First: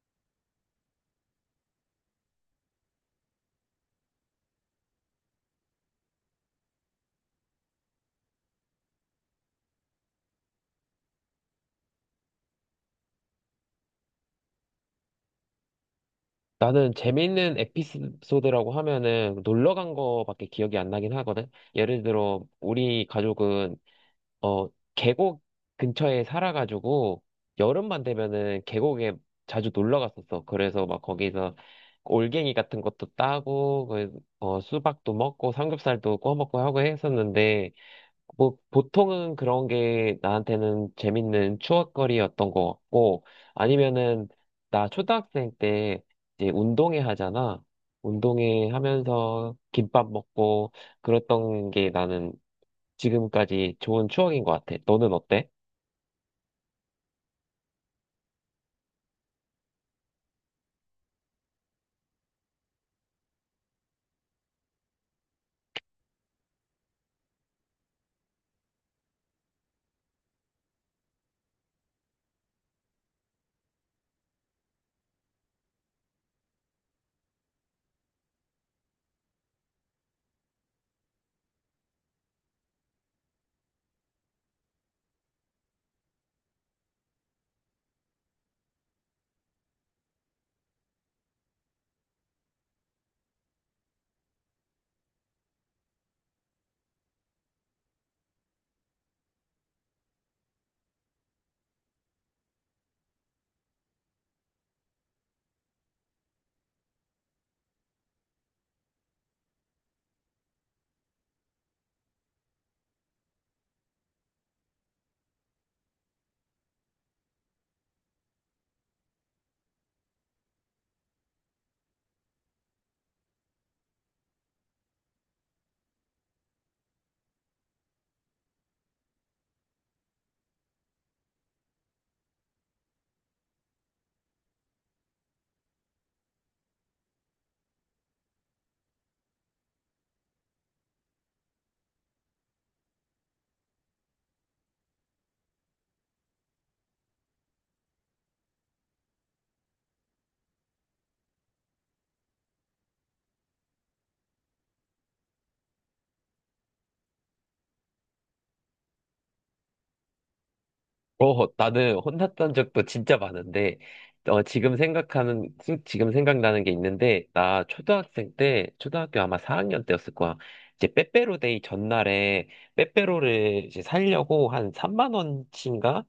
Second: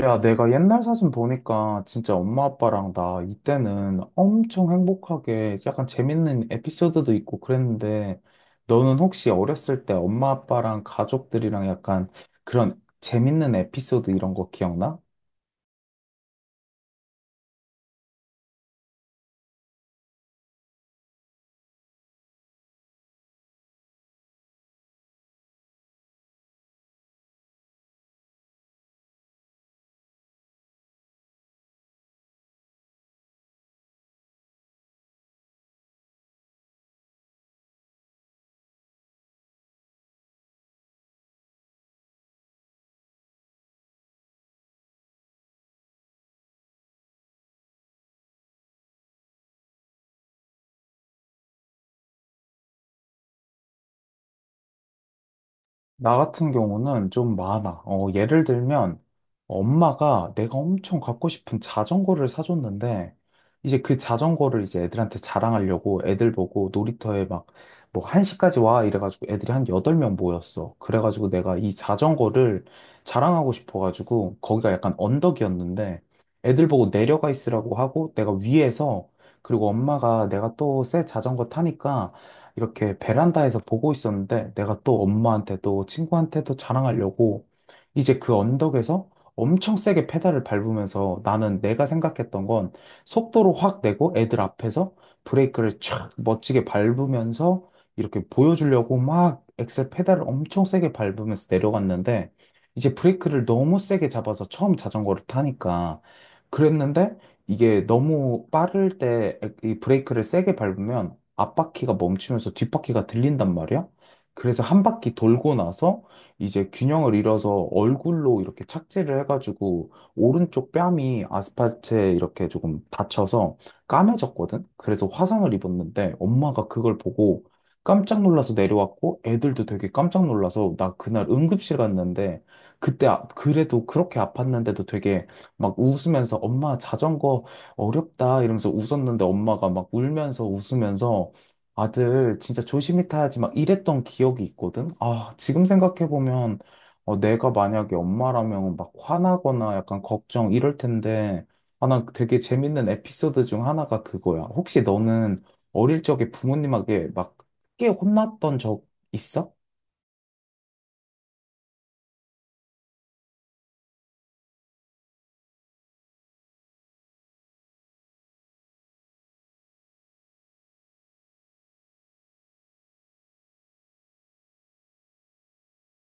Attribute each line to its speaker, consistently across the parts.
Speaker 1: 야, 내가 옛날 사진 보니까 진짜 엄마 아빠랑 나 이때는 엄청 행복하게 약간 재밌는 에피소드도 있고 그랬는데 너는 혹시 어렸을 때 엄마 아빠랑 가족들이랑 약간 그런 재밌는 에피소드 이런 거 기억나?
Speaker 2: 나는 재미있는 에피소드라고 하면은 놀러 간 거밖에 기억이 안 나긴 하거든. 예를 들어 우리 가족은 어 계곡 근처에 살아가지고 여름만 되면은 계곡에 자주 놀러 갔었어. 그래서 막 거기서 올갱이 같은 것도 따고 수박도 먹고 삼겹살도 구워 먹고 하고 했었는데 뭐, 보통은 그런 게 나한테는 재밌는 추억거리였던 것 같고, 아니면은, 나 초등학생 때 이제 운동회 하잖아. 운동회 하면서 김밥 먹고, 그랬던 게 나는 지금까지 좋은 추억인 것 같아. 너는 어때?
Speaker 1: 나 같은 경우는 좀 많아. 어, 예를 들면, 엄마가 내가 엄청 갖고 싶은 자전거를 사줬는데, 이제 그 자전거를 이제 애들한테 자랑하려고 애들 보고 놀이터에 막, 뭐, 1시까지 와. 이래가지고 애들이 한 8명 모였어. 그래가지고 내가 이 자전거를 자랑하고 싶어가지고, 거기가 약간 언덕이었는데, 애들 보고 내려가 있으라고 하고, 내가 위에서, 그리고 엄마가 내가 또 새 자전거 타니까, 이렇게 베란다에서 보고 있었는데 내가 또 엄마한테도 친구한테도 자랑하려고 이제 그 언덕에서 엄청 세게 페달을 밟으면서 나는 내가 생각했던 건 속도로 확 내고 애들 앞에서 브레이크를 촥 멋지게 밟으면서 이렇게 보여주려고 막 엑셀 페달을 엄청 세게 밟으면서 내려갔는데 이제 브레이크를 너무 세게 잡아서 처음 자전거를 타니까 그랬는데 이게 너무 빠를 때 이 브레이크를 세게 밟으면 앞바퀴가 멈추면서 뒷바퀴가 들린단 말이야. 그래서 한 바퀴 돌고 나서 이제 균형을 잃어서 얼굴로 이렇게 착지를 해가지고 오른쪽 뺨이 아스팔트에 이렇게 조금 다쳐서 까매졌거든. 그래서 화상을 입었는데 엄마가 그걸 보고 깜짝 놀라서 내려왔고 애들도 되게 깜짝 놀라서 나 그날 응급실 갔는데 그때 그래도 그렇게 아팠는데도 되게 막 웃으면서 엄마 자전거 어렵다 이러면서 웃었는데 엄마가 막 울면서 웃으면서 아들 진짜 조심히 타야지 막 이랬던 기억이 있거든. 아, 지금 생각해보면 어, 내가 만약에 엄마라면 막 화나거나 약간 걱정 이럴 텐데 아, 난 되게 재밌는 에피소드 중 하나가 그거야. 혹시 너는 어릴 적에 부모님에게 막 크게 혼났던 적 있어?
Speaker 2: 나는 혼났던 적도 진짜 많은데, 지금 생각나는 게 있는데, 나 초등학생 때, 초등학교 아마 4학년 때였을 거야. 이제 빼빼로데이 전날에 빼빼로를 이제 살려고 한 3만 원치인가?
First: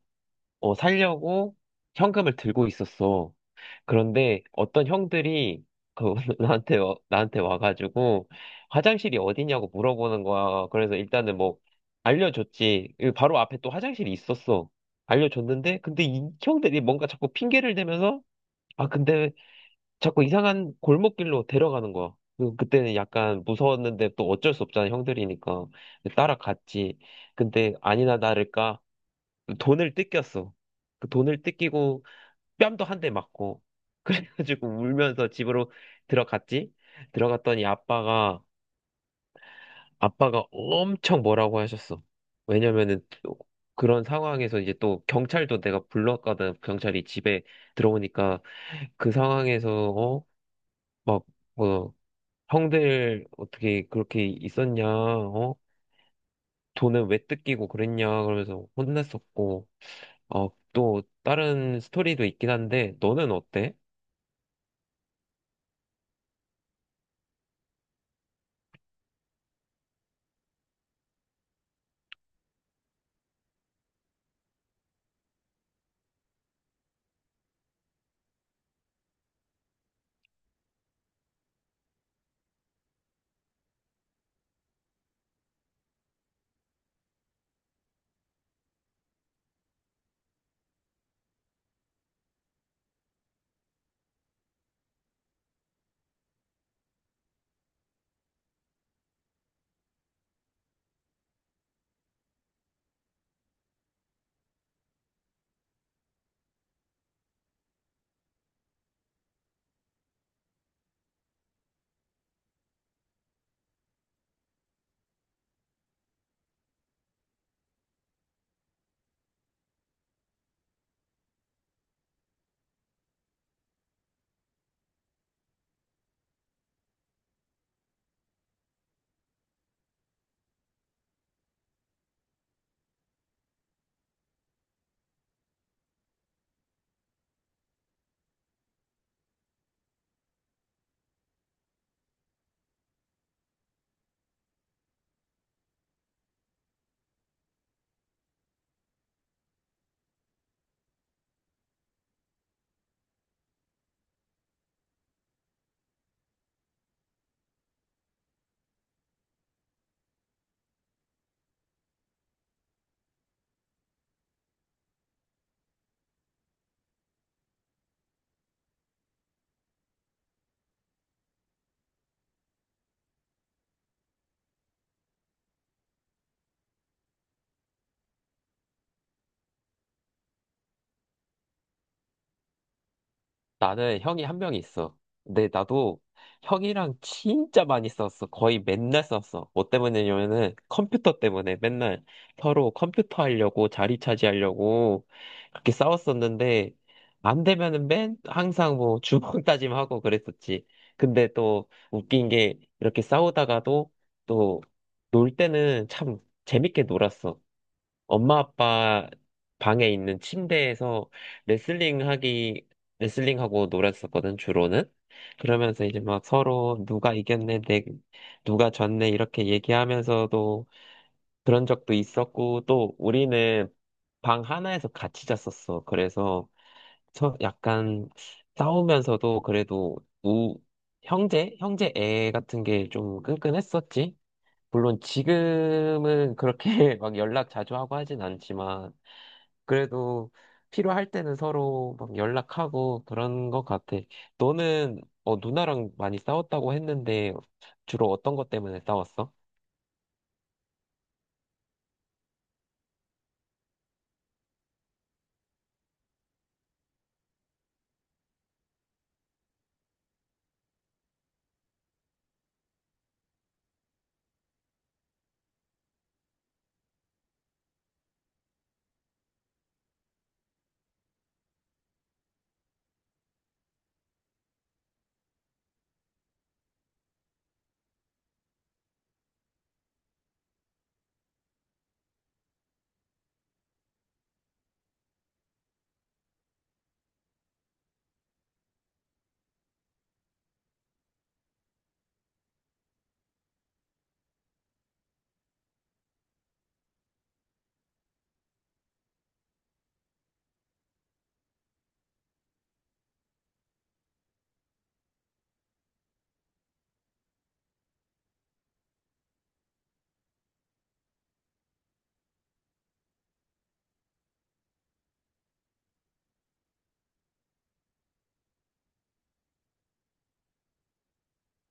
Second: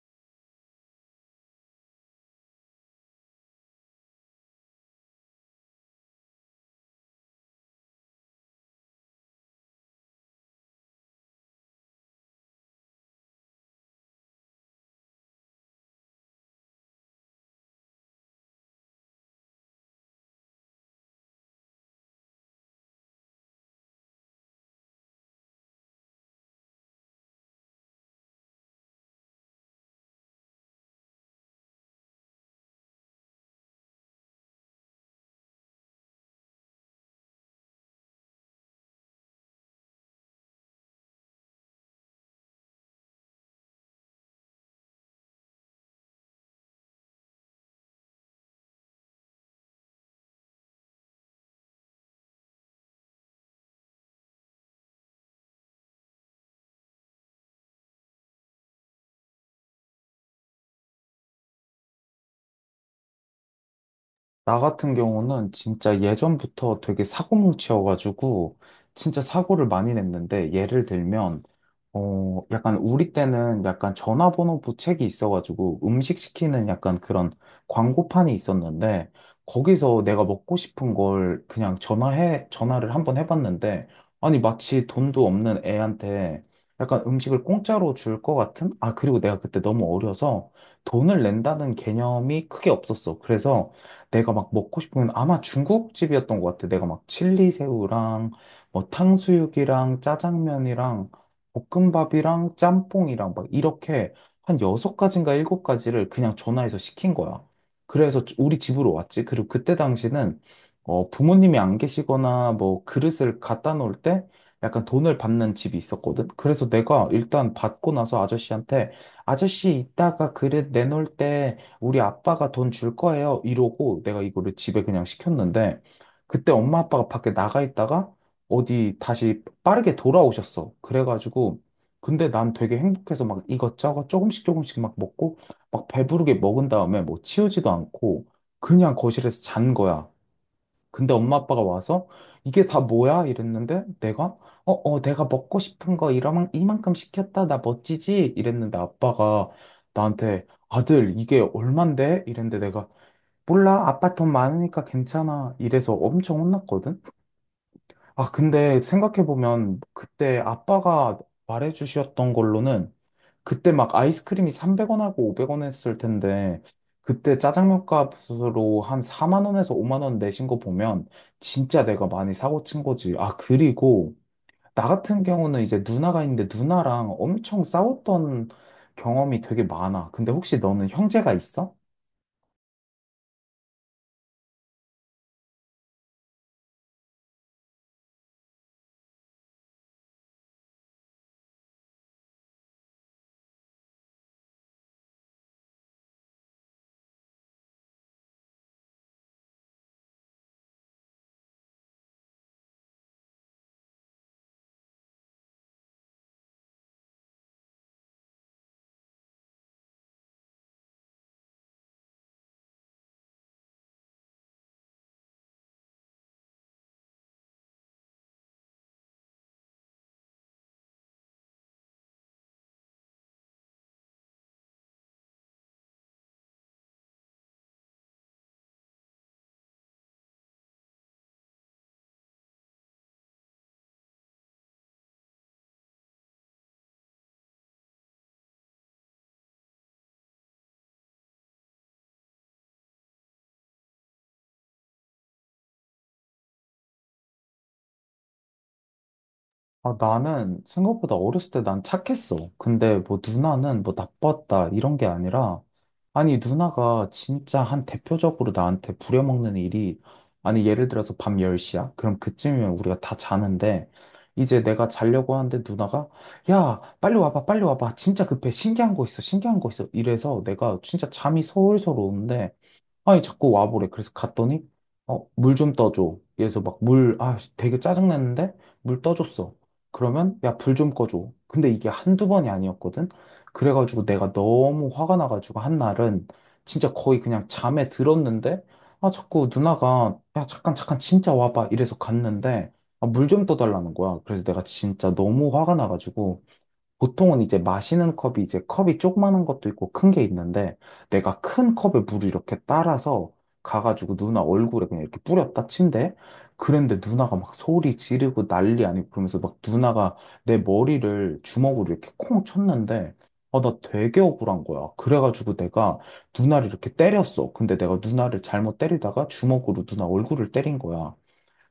Speaker 2: 살려고 현금을 들고 있었어. 그런데 어떤 형들이 그 나한테 와가지고 화장실이 어디냐고 물어보는 거야. 그래서 일단은 뭐 알려줬지. 이 바로 앞에 또 화장실이 있었어. 알려줬는데 근데 이 형들이 뭔가 자꾸 핑계를 대면서 근데 자꾸 이상한 골목길로 데려가는 거야. 그때는 약간 무서웠는데 또 어쩔 수 없잖아 형들이니까 따라갔지. 근데 아니나 다를까 돈을 뜯겼어. 그 돈을 뜯기고 뺨도 한 대 맞고 그래가지고 울면서 집으로 들어갔지. 들어갔더니 아빠가 엄청 뭐라고 하셨어. 왜냐면은 또 그런 상황에서 이제 또 경찰도 내가 불렀거든. 경찰이 집에 들어오니까 그 상황에서 어? 막 뭐, 형들 어떻게 그렇게 있었냐? 어? 돈은 왜 뜯기고 그랬냐? 그러면서 혼냈었고. 또 다른 스토리도 있긴 한데 너는 어때?
Speaker 1: 나 같은 경우는 진짜 예전부터 되게 사고뭉치여가지고 진짜 사고를 많이 냈는데 예를 들면 어, 약간 우리 때는 약간 전화번호 부책이 있어가지고 음식 시키는 약간 그런 광고판이 있었는데 거기서 내가 먹고 싶은 걸 그냥 전화를 한번 해봤는데 아니 마치 돈도 없는 애한테 약간 음식을 공짜로 줄 것 같은? 아, 그리고 내가 그때 너무 어려서 돈을 낸다는 개념이 크게 없었어. 그래서 내가 막 먹고 싶은 건 아마 중국집이었던 것 같아. 내가 막 칠리새우랑 뭐 탕수육이랑 짜장면이랑 볶음밥이랑 짬뽕이랑 막 이렇게 한 여섯 가지인가 일곱 가지를 그냥 전화해서 시킨 거야. 그래서 우리 집으로 왔지. 그리고 그때 당시는 어, 부모님이 안 계시거나 뭐 그릇을 갖다 놓을 때 약간 돈을 받는 집이 있었거든. 그래서 내가 일단 받고 나서 아저씨한테 아저씨 이따가 그릇 내놓을 때 우리 아빠가 돈 줄 거예요. 이러고 내가 이거를 집에 그냥 시켰는데 그때 엄마 아빠가 밖에 나가 있다가 어디 다시 빠르게 돌아오셨어. 그래가지고, 근데 난 되게 행복해서 막 이것저것 조금씩 조금씩 막 먹고, 막 배부르게 먹은 다음에 뭐 치우지도 않고, 그냥 거실에서 잔 거야. 근데 엄마 아빠가 와서, 이게 다 뭐야? 이랬는데, 내가, 어, 어, 내가 먹고 싶은 거 이만큼 시켰다. 나 멋지지? 이랬는데 아빠가 나한테, 아들, 이게 얼만데? 이랬는데 내가, 몰라. 아빠 돈 많으니까 괜찮아. 이래서 엄청 혼났거든? 아, 근데 생각해보면 그때 아빠가 말해주셨던 걸로는 그때 막 아이스크림이 300원하고 500원 했을 텐데 그때 짜장면 값으로 한 4만 원에서 5만 원 내신 거 보면 진짜 내가 많이 사고 친 거지. 아, 그리고 나 같은 경우는 이제 누나가 있는데 누나랑 엄청 싸웠던 경험이 되게 많아. 근데 혹시 너는 형제가 있어?
Speaker 2: 나는 형이 한 명 있어. 근데 나도 형이랑 진짜 많이 썼어. 거의 맨날 썼어. 뭐 때문이냐면은 컴퓨터 때문에 맨날 서로 컴퓨터 하려고 자리 차지하려고 그렇게 싸웠었는데 안 되면은 맨 항상 뭐 주먹 다짐하고 그랬었지. 근데 또 웃긴 게 이렇게 싸우다가도 또 놀 때는 참 재밌게 놀았어. 엄마 아빠 방에 있는 침대에서 레슬링 하기, 레슬링 하고 놀았었거든, 주로는. 그러면서 이제 막 서로 누가 이겼네, 내, 누가 졌네, 이렇게 얘기하면서도 그런 적도 있었고, 또 우리는 방 하나에서 같이 잤었어. 그래서 서- 약간 싸우면서도 그래도 우, 형제? 형제 애 같은 게 좀 끈끈했었지. 물론 지금은 그렇게 막 연락 자주 하고 하진 않지만, 그래도 필요할 때는 서로 막 연락하고 그런 것 같아. 너는 누나랑 많이 싸웠다고 했는데 주로 어떤 것 때문에 싸웠어?
Speaker 1: 아, 나는 생각보다 어렸을 때 난 착했어. 근데 뭐 누나는 뭐 나빴다 이런 게 아니라 아니 누나가 진짜 한 대표적으로 나한테 부려먹는 일이 아니 예를 들어서 밤 10시야? 그럼 그쯤이면 우리가 다 자는데 이제 내가 자려고 하는데 누나가 야 빨리 와봐 빨리 와봐 진짜 급해 신기한 거 있어 신기한 거 있어 이래서 내가 진짜 잠이 솔솔 오는데 아니, 자꾸 와보래. 그래서 갔더니, 어, 물 좀 떠줘. 그래서 막 물, 아, 되게 짜증났는데, 물 떠줬어. 그러면, 야, 불 좀 꺼줘. 근데 이게 한두 번이 아니었거든? 그래가지고 내가 너무 화가 나가지고 한 날은 진짜 거의 그냥 잠에 들었는데, 아, 자꾸 누나가, 야, 잠깐, 잠깐, 진짜 와봐. 이래서 갔는데, 아, 물좀 떠달라는 거야. 그래서 내가 진짜 너무 화가 나가지고, 보통은 이제 마시는 컵이 이제 컵이 조그마한 것도 있고 큰 게 있는데 내가 큰 컵에 물을 이렇게 따라서 가가지고 누나 얼굴에 그냥 이렇게 뿌렸다 친대. 그런데 누나가 막 소리 지르고 난리 아니고 그러면서 막 누나가 내 머리를 주먹으로 이렇게 콩 쳤는데 아, 나 되게 억울한 거야. 그래가지고 내가 누나를 이렇게 때렸어. 근데 내가 누나를 잘못 때리다가 주먹으로 누나 얼굴을 때린 거야.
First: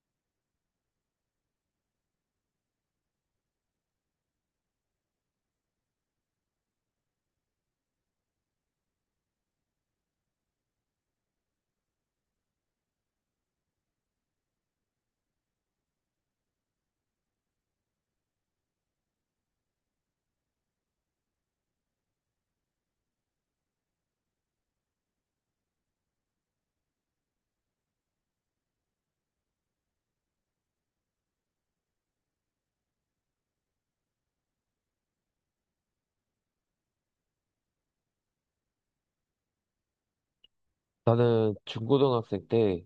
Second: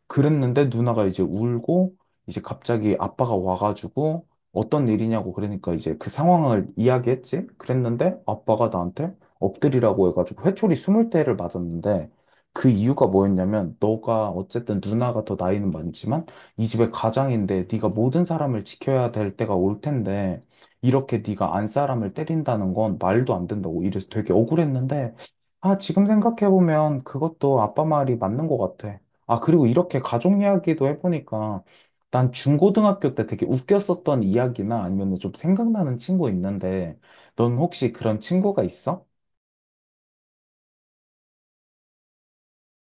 Speaker 1: 그랬는데 누나가 이제 울고 이제 갑자기 아빠가 와가지고 어떤 일이냐고 그러니까 이제 그 상황을 이야기했지? 그랬는데 아빠가 나한테 엎드리라고 해가지고 회초리 20대를 맞았는데 그 이유가 뭐였냐면 너가 어쨌든 누나가 더 나이는 많지만 이 집의 가장인데 네가 모든 사람을 지켜야 될 때가 올 텐데 이렇게 네가 안 사람을 때린다는 건 말도 안 된다고 이래서 되게 억울했는데 아 지금 생각해보면 그것도 아빠 말이 맞는 것 같아. 아, 그리고 이렇게 가족 이야기도 해보니까 난 중고등학교 때 되게 웃겼었던 이야기나 아니면 좀 생각나는 친구 있는데 넌 혹시 그런 친구가 있어?
Speaker 2: 나는 중고등학생 때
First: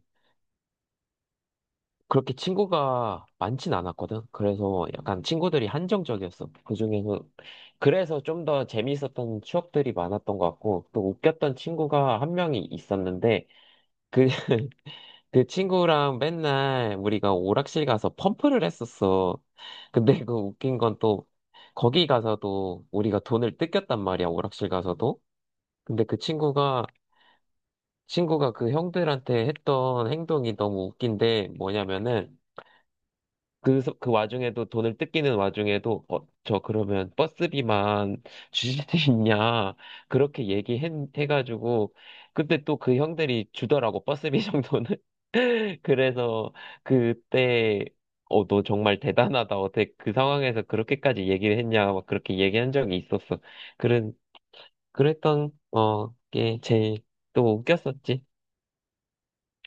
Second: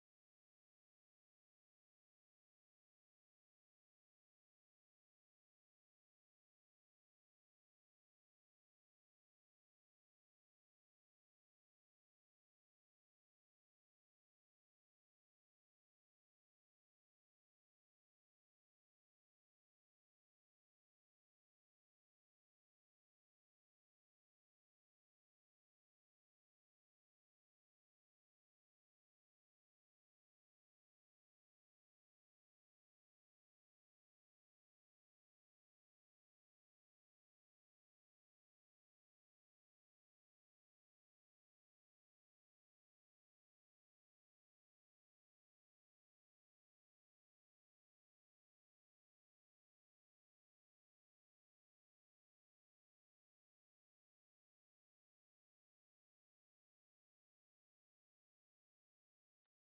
Speaker 2: 그렇게 친구가 많진 않았거든. 그래서 약간 친구들이 한정적이었어. 그중에서 그래서 좀 더 재미있었던 추억들이 많았던 것 같고 또 웃겼던 친구가 한 명이 있었는데 그 그 친구랑 맨날 우리가 오락실 가서 펌프를 했었어. 근데 그 웃긴 건 또 거기 가서도 우리가 돈을 뜯겼단 말이야, 오락실 가서도. 근데 그 친구가 그 형들한테 했던 행동이 너무 웃긴데 뭐냐면은 그 와중에도 돈을 뜯기는 와중에도 어, 저 그러면 버스비만 주실 수 있냐 그렇게 얘기해 해가지고 근데 또 그 형들이 주더라고 버스비 정도는. 그래서 그때 너 정말 대단하다. 어떻게 그 상황에서 그렇게까지 얘기를 했냐 막 그렇게 얘기한 적이 있었어. 그런 그랬던 어게 제일 또 웃겼었지.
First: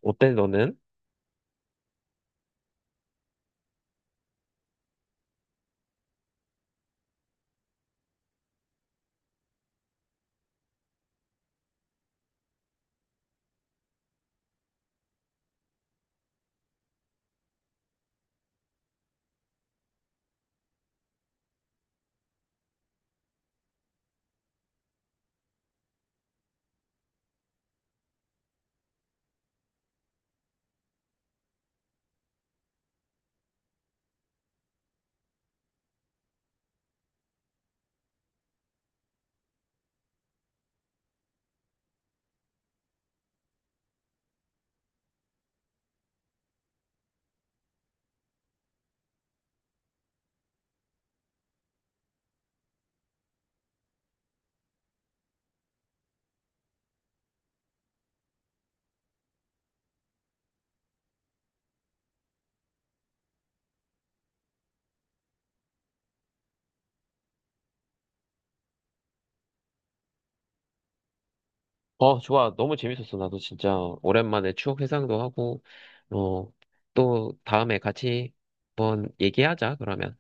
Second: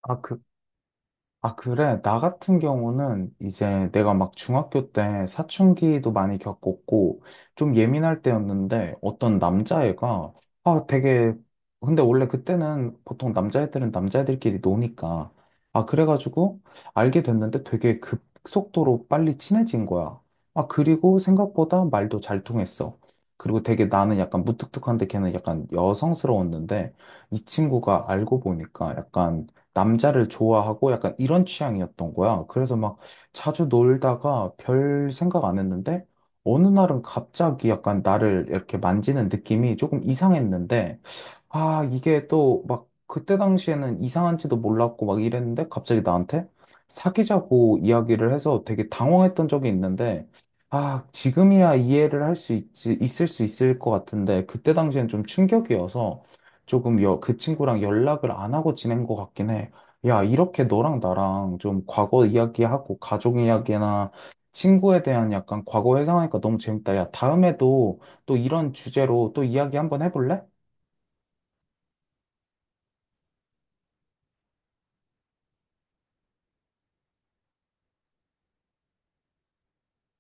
Speaker 1: 아,
Speaker 2: 어때
Speaker 1: 그
Speaker 2: 너는?
Speaker 1: 아, 그래. 나 같은 경우는 이제 내가 막 중학교 때 사춘기도 많이 겪었고 좀 예민할 때였는데 어떤 남자애가 아, 되게 근데 원래 그때는 보통 남자애들은 남자애들끼리 노니까 아, 그래가지고 알게 됐는데 되게 급속도로 빨리 친해진 거야. 아, 그리고 생각보다 말도 잘 통했어. 그리고 되게 나는 약간 무뚝뚝한데 걔는 약간 여성스러웠는데 이 친구가 알고 보니까 약간 남자를 좋아하고 약간 이런 취향이었던 거야. 그래서 막 자주 놀다가 별 생각 안 했는데 어느 날은 갑자기 약간 나를 이렇게 만지는 느낌이 조금 이상했는데 아, 이게 또 막 그때 당시에는 이상한지도 몰랐고 막 이랬는데 갑자기 나한테 사귀자고 이야기를 해서 되게 당황했던 적이 있는데 아, 지금이야 이해를 할 수 있을 수 있을 것 같은데 그때 당시엔 좀 충격이어서 조금 그 친구랑 연락을 안 하고 지낸 것 같긴 해. 야, 이렇게 너랑 나랑 좀 과거 이야기하고 가족 이야기나 친구에 대한 약간 과거 회상하니까 너무 재밌다. 야, 다음에도 또 이런 주제로 또 이야기 한번 해볼래?
Speaker 2: 좋아. 너무 재밌었어. 나도 진짜 오랜만에 추억 회상도 하고, 어, 또 다음에 같이 한번 얘기하자, 그러면.